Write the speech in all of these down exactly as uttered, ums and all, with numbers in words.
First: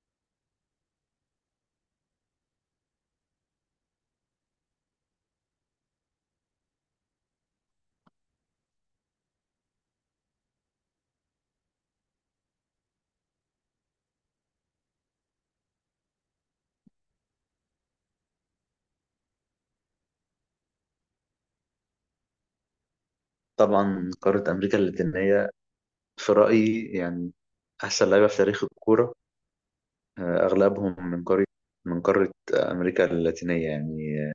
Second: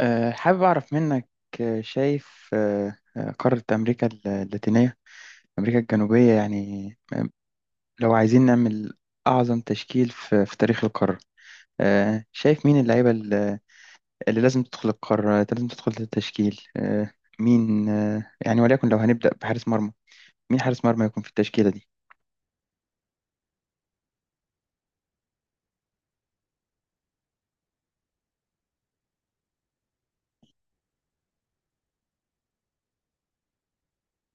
آه، حابب أعرف منك. آه، شايف آه، آه، قارة أمريكا اللاتينية، أمريكا الجنوبية يعني. آه، لو عايزين نعمل أعظم تشكيل في في تاريخ القارة، آه، شايف مين اللعيبة اللي اللي لازم تدخل القارة، لازم تدخل التشكيل. آه، مين، آه، يعني وليكن لو هنبدأ بحارس مرمى، مين حارس مرمى يكون في التشكيلة دي؟ طبعا قارة أمريكا اللاتينية في رأيي يعني أحسن لعيبة في تاريخ الكورة. آه، أغلبهم من قارة من قارة أمريكا اللاتينية يعني. آه،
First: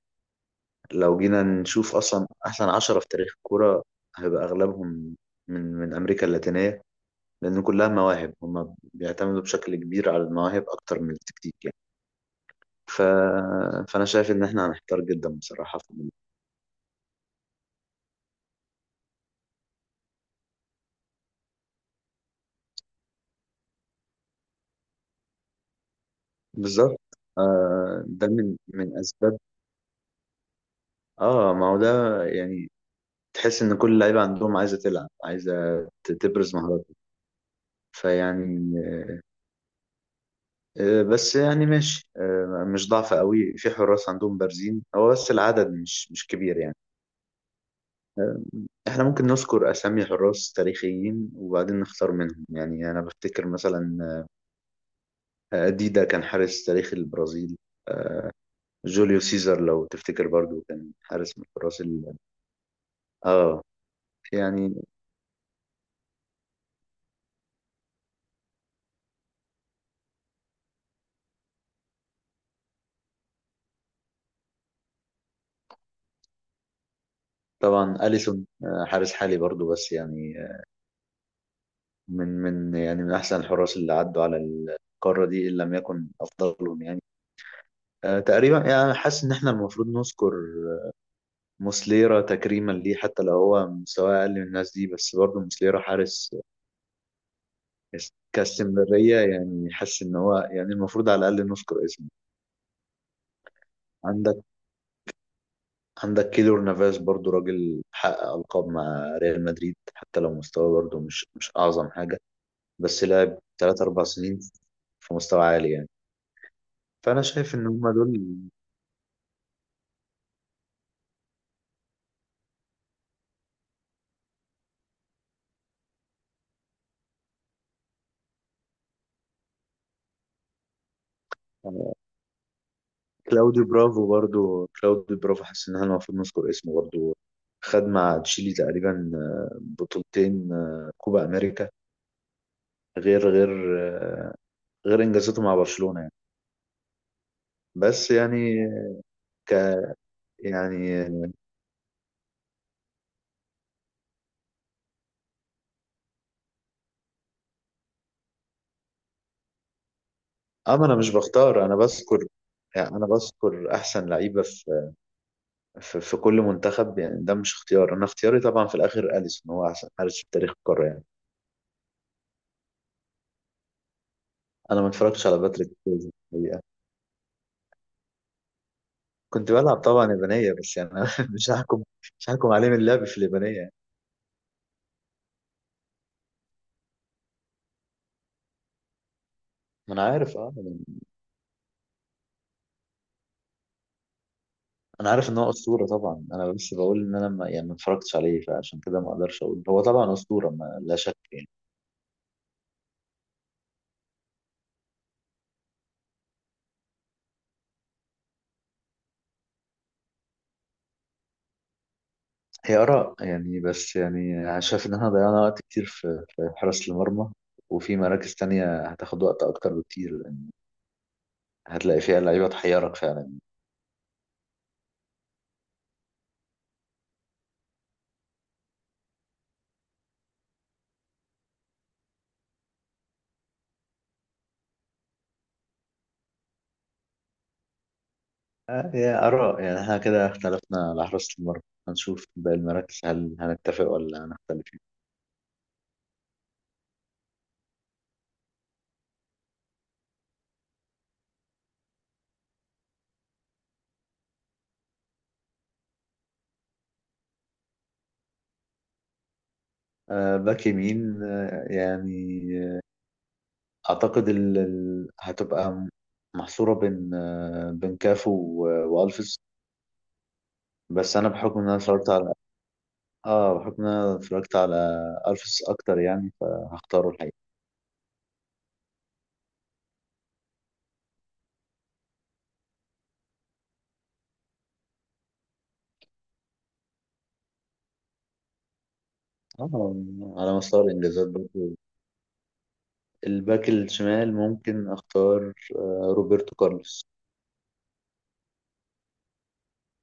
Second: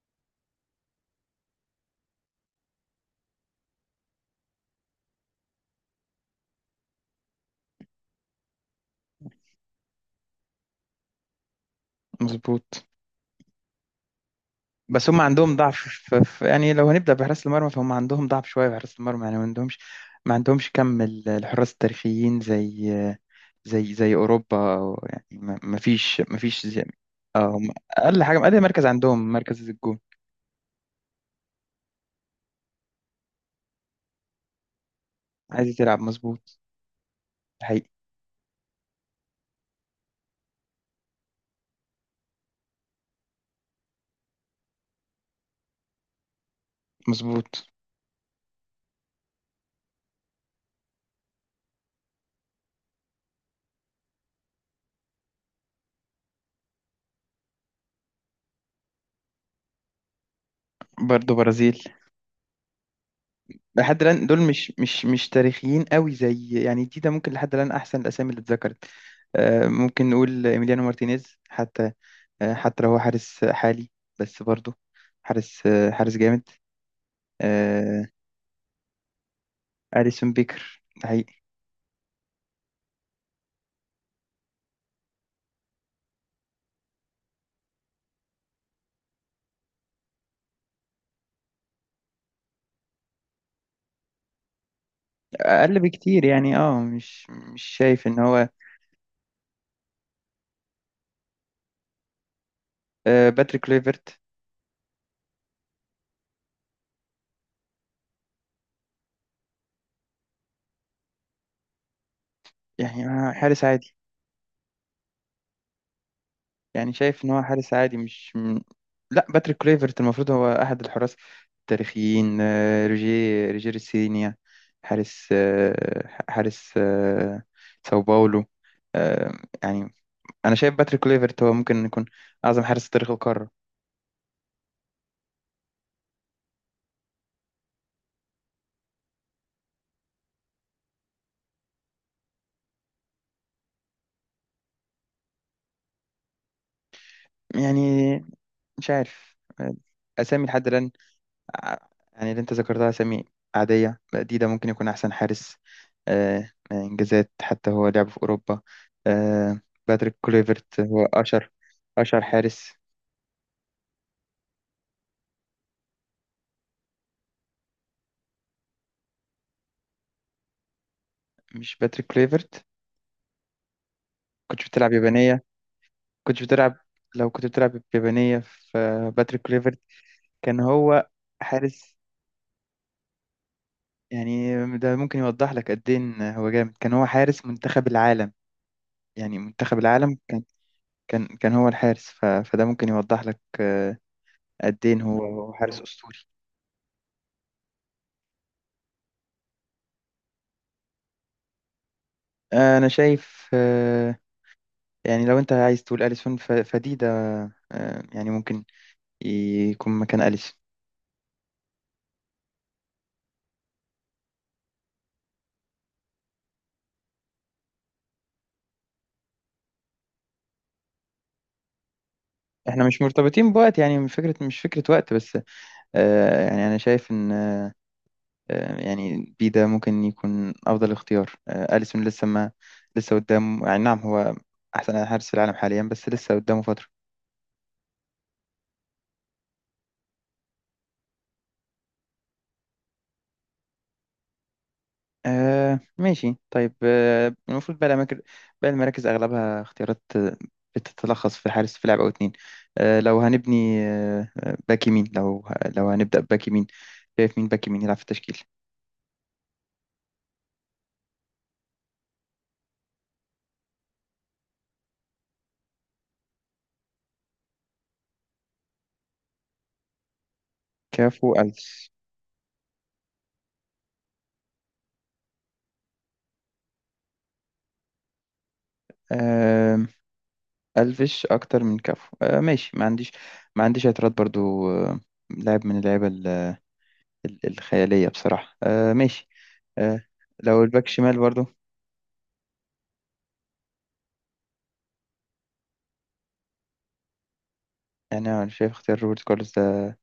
لو جينا نشوف أصلا أحسن عشرة في تاريخ الكورة هيبقى أغلبهم من من أمريكا اللاتينية، لأن كلها مواهب، هما بيعتمدوا بشكل كبير على المواهب أكتر من التكتيك يعني. مظبوط. ف... فأنا شايف إن إحنا هنحتار بس هم جدا عندهم ضعف بصراحة في الموضوع. في في- يعني لو هنبدأ بحراس المرمى، فهم عندهم ضعف شوية بحراس المرمى، يعني ما عندهمش ما عندهمش كم ال- الحراس التاريخيين زي زي زي أوروبا، أو يعني ما ما فيش ما فيش زي- بالظبط. آه، أقل ده حاجة، من أقل مركز من عندهم أسباب. مركز الجون. آه ما هو ده يعني، تحس ان كل اللعيبه عندهم عايزه تلعب، عايزه عايز تلعب، ت- تبرز مظبوط. مهاراتها، حقيقي. فيعني آه، بس يعني ماشي، آه، مش ضعف قوي في حراس، عندهم بارزين، هو بس العدد مش مش كبير يعني. مظبوط. آه، احنا ممكن نذكر اسامي حراس تاريخيين وبعدين نختار منهم، يعني انا بفتكر مثلا آه، ديدا كان حارس تاريخي البرازيل، جوليو سيزار لو تفتكر برضو كان برضه حارس من الحراس برازيل. ال- اه لحد الآن دول مش يعني. مش مش تاريخيين قوي زي، يعني دي ده ممكن لحد الآن أحسن الأسامي اللي اتذكرت. آه، ممكن نقول إيميليانو مارتينيز حتى، آه، حتى لو هو حارس حالي، بس برضه حارس آه، حارس جامد. طبعا آه، اليسون آه، حارس حالي برضو، بس أليسون يعني بيكر ده حقيقي. من من يعني من احسن الحراس اللي عدوا على القاره دي ان لم يكن افضلهم يعني. آه، تقريبا يعني حاسس ان احنا المفروض نذكر موسليرا تكريما ليه، حتى لو هو مستواه اقل من الناس دي، بس برضه أقل موسليرا بكتير، حارس يعني اه مش مش شايف إن هو كاستمراريه، يعني حاسس ان هو يعني المفروض على الاقل نذكر اسمه. آه، باتريك كليفرت. عندك عندك كيلور نافاس برضه، راجل حقق القاب مع ريال مدريد حتى لو مستواه برضه مش مش اعظم حاجه، بس يعني آه، لعب حارس ثلاث عادي. اربعة سنين في مستوى عالي يعني، يعني فانا شايف إن هو شايف ان حارس هم عادي، دول. مش م- لا، باتريك كليفرت المفروض هو أحد الحراس التاريخيين. آه، روجيه روجير سينيا، حارس، آه، حارس آه، ساو باولو. آه، يعني أنا شايف باتريك كليفرت هو ممكن يكون أعظم حارس في تاريخ القارة. كلاوديو برافو برضو، كلاوديو برافو حاسس ان احنا المفروض نذكر اسمه برضو، خد مع تشيلي تقريبا آه، بطولتين، آه، كوبا امريكا، غير غير آه، غير انجازاته مع برشلونة يعني. يعني بس يعني مش عارف ك أسامي لحد الآن. يعني ع- يعني اللي أنت ذكرتها أسامي عادية، ديدا ممكن يكون أحسن حارس آه، إنجازات، حتى هو لعب في أوروبا. آه، باتريك كليفرت اما انا هو مش أشهر بختار، انا أشهر بذكر، حارس. يعني انا بذكر احسن لعيبة في في, في كل منتخب، يعني ده مش اختيار، انا اختياري طبعا في الاخر اليسون هو احسن حارس في تاريخ القارة يعني. مش باتريك كليفرت؟ كنت انا ما بتلعب اتفرجتش على يابانية. باتريك فيز، كنت بتلعب، لو كنت بتلعب يابانية، في باتريك كنت بلعب كليفرت طبعا يابانية، كان بس يعني أنا هو مش هحكم حارس. مش هحكم عليه من اللعب في اليابانية يعني. يعني ده ممكن يوضح لك قد إيه إن هو جامد، كان هو حارس منتخب العالم، يعني منتخب ما انا العالم. عارف اه يعني، كان كان هو الحارس، ف... فده ممكن يوضح لك آه، قد ايه انا هو عارف ان هو هو حارس اسطوره اسطوري. طبعا، انا بس بقول ان انا ما يعني ما اتفرجتش عليه، فعشان كده ما اقدرش اقول. هو طبعا اسطوره ما لا شك يعني. آه، انا شايف آه، يعني لو انت عايز تقول اليسون، ف... فدي ده آه، يعني ممكن يكون مكان اليسون. هي اراء يعني، بس يعني أنا شايف ان احنا ضيعنا وقت كتير في في حراسه المرمى، وفي مراكز تانية هتاخد وقت اكتر بكتير يعني، هتلاقي فيها لعيبه احنا تحيرك مش فعلا. مرتبطين بوقت، يعني مش فكره مش فكره وقت بس. آه، يعني انا شايف ان آه، آه، يعني بي ده ممكن يكون افضل اختيار. آه، اليسون لسه ما لسه قدام يعني. نعم، هو احسن حارس في العالم حاليا، بس لسه قدامه فتره. آه، هي اراء يعني، احنا كده اختلفنا على حراسه المرمى، هنشوف باقي المراكز هل هنتفق ولا هنختلف يعني. آه ماشي، طيب. آه المفروض بقى الأماكن بقى المراكز أغلبها اختيارات، آه، بتتلخص في حارس في لاعب أو اتنين. آه لو هنبني، آه آه، باك يمين، لو لو هنبدأ بباك يمين، شايف مين باك يمين يلعب في التشكيل؟ آه، باك يمين، آه، يعني اعتقد ال... ال- هتبقى م- محصوره بين آه، بين كافو و- والفيس، بس انا كافو، بحكم ان انا ألفش. اتفرجت على اه بحكم ان انا اتفرجت على الفيس اكتر يعني، فهختاره الحقيقه. آه ألفش أكتر من كافو. آه ماشي، ما عنديش ما عنديش اعتراض برضو. آه لاعب من اللعيبة ال- ال- الخيالية بصراحة. آه ماشي. اه، آه على لو مستوى الباك شمال الانجازات برضو، برضه. الباك الشمال ممكن اختار آه، روبرتو كارلوس. يعني أنا شايف اختيار روبرت كارلوس ده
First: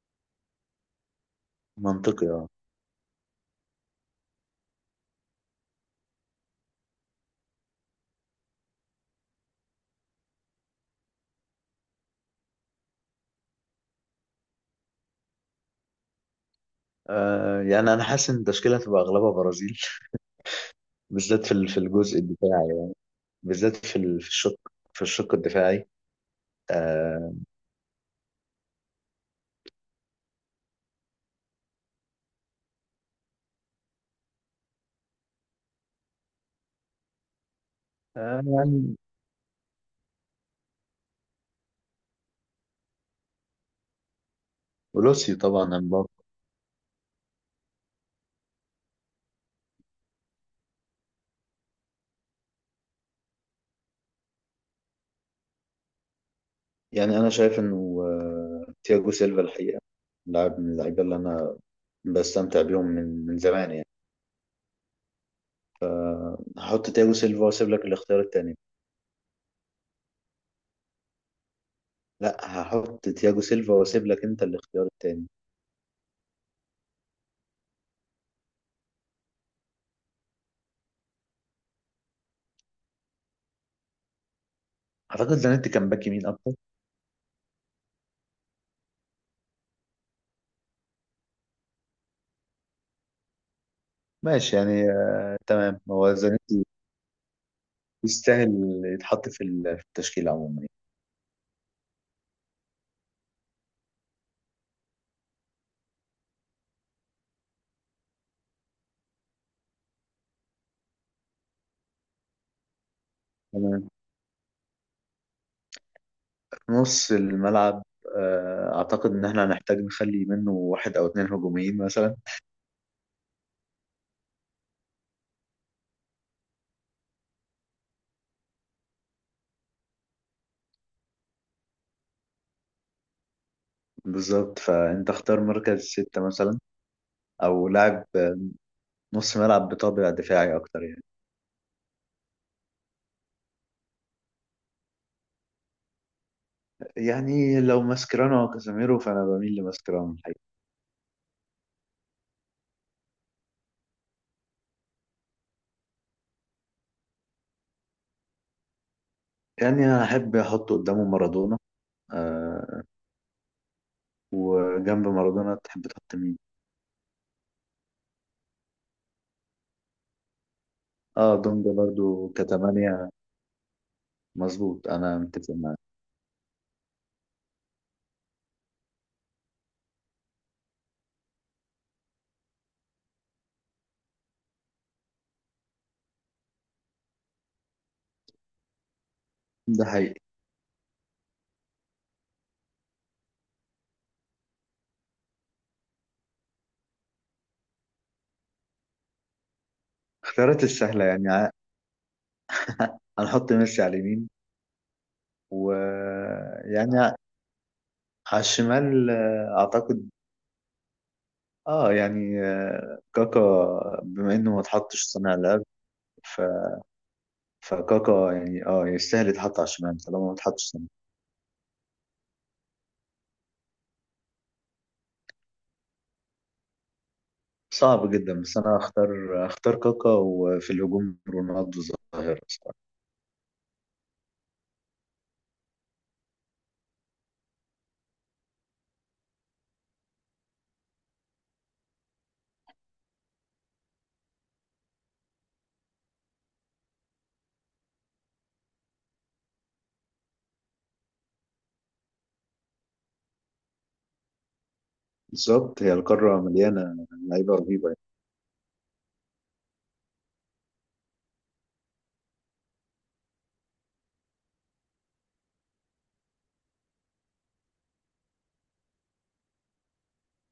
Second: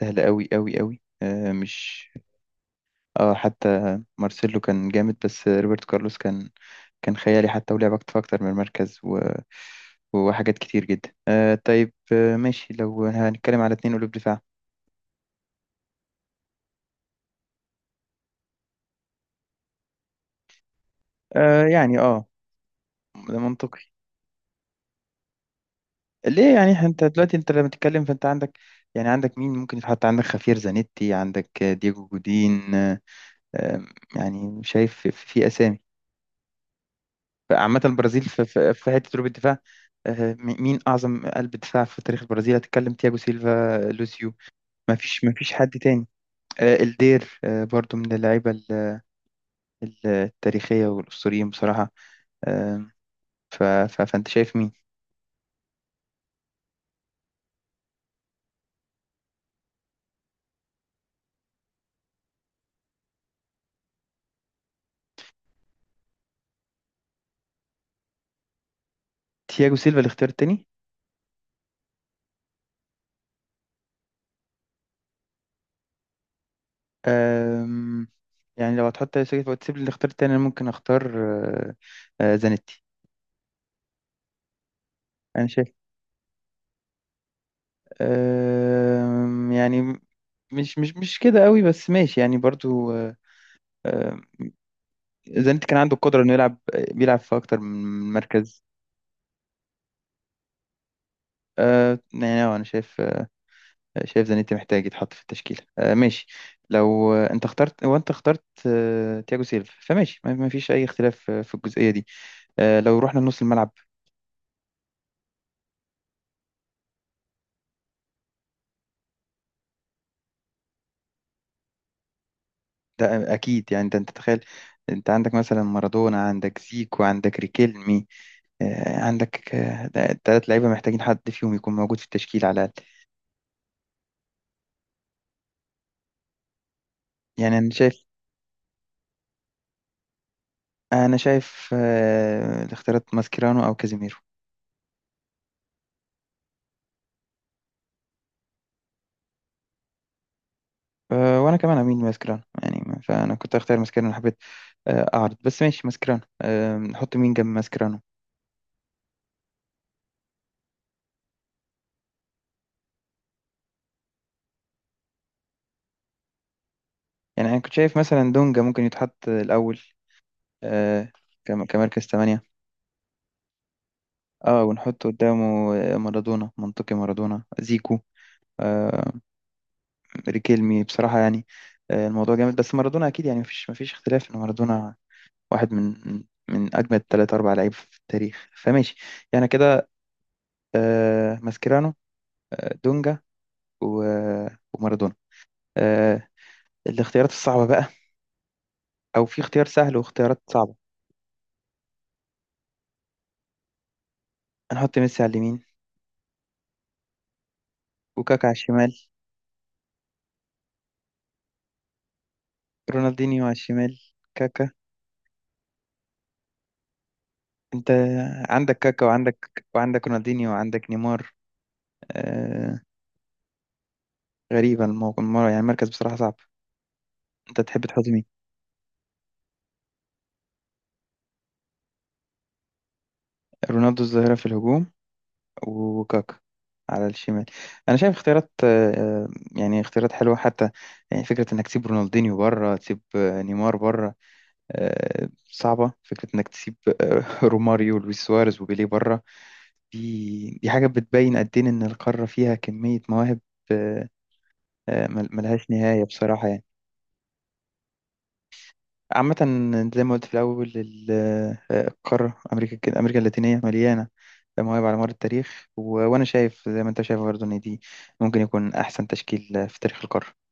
سهل أوي أوي أوي. آه، مش منطقي. اه اه حتى مارسيلو كان جامد، بس روبرت كارلوس كان كان خيالي، حتى ولعب أكتر أكتر من المركز و... وحاجات كتير جدا. آه طيب، آه ماشي، لو هنتكلم على اتنين قلوب دفاع. آه، يعني انا حاسس ان التشكيله هتبقى اغلبها برازيل، بالذات في آه ال- في يعني الجزء اه الدفاعي، ده بالذات منطقي. في ال- في الشق، في الشق الدفاعي. ليه يعني، إحنا- انت آه، دلوقتي، انت لما تتكلم فانت عندك، يعني عندك مين ممكن يتحط، عندك خافير زانيتي، عندك آه، دييجو جودين. آه آم، يعني شايف في, في اسامي عامة البرازيل في, في, في آم، حتة قلوب الدفاع. آه، م- مين أعظم قلب دفاع في تاريخ البرازيل؟ هتتكلم تياجو سيلفا، لوسيو، ما فيش ما ولوسيو فيش حد طبعا، تاني. امبابي. آه، الدير آه، برضو من اللعيبة ال- ال- التاريخية والأسطوريين بصراحة. آم، ف- ف- فأنت شايف مين؟ يعني انا شايف انه آه، تياجو سيلفا الحقيقه لاعب من اللعيبه اللي انا بستمتع بيهم من من زمان يعني، هحط تياجو سيلفا واسيب لك الاختيار التاني. تياجو سيلفا الاختيار التاني. لا، هحط تياجو سيلفا واسيب لك انت الاختيار التاني. آم، يعني لو هتحط تياجو سيلفا وتسيب لي الاختيار التاني، أنا ممكن أختار آه، آه، زانيتي. اعتقد أنا زانيتي شايف كان باك يمين اكتر. آم، يعني مش مش مش كده قوي، بس ماشي يعني برضو. آه، آه، ماشي يعني. آه، زينتي كان تمام، عنده هو القدرة إنه يلعب زانيتي بيلعب في أكتر من مركز. يستاهل يتحط في ال- في التشكيل عموما يعني. آه يعني أنا شايف شايف زانيتي محتاج يتحط في التشكيلة. آه ماشي، لو آه، أنت اخترت هو أنت اخترت آه تياجو سيلفا فماشي، ما ما فيش أي اختلاف في في الجزئية دي. آه لو رحنا لنص الملعب، تمام. في نص الملعب آه، اعتقد ان احنا هنحتاج نخلي منه واحد او اتنين هجوميين مثلا. ده أكيد. يعني ده، أنت تخيل، أنت عندك مثلا مارادونا، عندك زيكو، عندك ريكيلمي. آه عندك، آه ده- تلات لعيبة محتاجين حد فيهم يكون موجود في التشكيل على الأقل. بالظبط، فانت اختار مركز ستة مثلا يعني او أنا شايف، لاعب نص ملعب بطابع دفاعي اكتر يعني. أنا شايف آه الاختيارات ماسكيرانو أو كازيميرو. يعني لو ماسكيرانو او كازاميرو فانا بميل لماسكيرانو الحقيقة. أه وانا كمان اميل ماسكران يعني، ما- فانا كنت اختار ماسكرانو، حبيت أه، اعرض. بس ماشي ماسكرانو، أه نحط مين جنب ماسكرانو؟ يعني انا احب احط قدامه مارادونا، آه وجنب مارادونا تحب تحط مين؟ يعني انا كنت شايف مثلا دونجا ممكن يتحط الاول. أه اه، كم- دونجا كمركز برضو ثمانية. كتمانية. اه مظبوط، ونحط انا قدامه متفق معاك. أه، مارادونا، منطقي مارادونا، زيكو، أه ريكيلمي بصراحة. يعني أه الموضوع جامد، بس مارادونا اكيد، يعني مفيش مفيش اختلاف ان مارادونا واحد من من من اجمد ثلاث اربع لعيب في التاريخ، فماشي. يعني ده كده، حقيقي. أه ماسكرانو، أه دونجا، و- ومارادونا. آه، الاختيارات الصعبة بقى، أو في اختيار سهل واختيارات اختيارات صعبة. السهلة يعني، ع- هنحط ميسي على اليمين، هنحط ميسي على اليمين، ويعني على وكاكا على الشمال. الشمال آه، اعتقد. اه يعني آه، كاكا، رونالدينيو على الشمال؟ بما انه ما كاكا. اتحطش صانع لعب. ف... أنت فكاكا يعني عندك اه كاكا، يستاهل وعندك يتحط على الشمال وعندك طالما ما رونالدينيو، اتحطش صانع. وعندك نيمار. آه... غريبة الموقف المرة، يعني المركز بصراحة صعب، أنت تحب تحط صعب مين؟ جدا، بس انا هختار هختار كاكا، وفي الهجوم رونالدو ظاهرة صراحة. رونالدو الظاهرة في الهجوم، وكاكا على الشمال. أنا شايف اختيارات، آه... آه، يعني اختيارات حلوة حتى. يعني فكرة إنك تسيب رونالدينيو بره، تسيب آه، نيمار بره، آه، صعبة. فكرة إنك تسيب آه، روماريو ولويس سواريز وبيليه بره، دي دي حاجة بتبين قد إيه إن القارة فيها كمية مواهب آه، آه، مل- ملهاش بالظبط، هي نهاية القارة بصراحة يعني. مليانة لعيبة رهيبة عامة، زي ما قلت في الأول، ال- آه، القارة أمريكا أمريكا اللاتينية مليانة مواهب على مر التاريخ، و- وأنا شايف زي ما أنت شايف برضه إن دي ممكن يكون أحسن تشكيل في تاريخ القارة.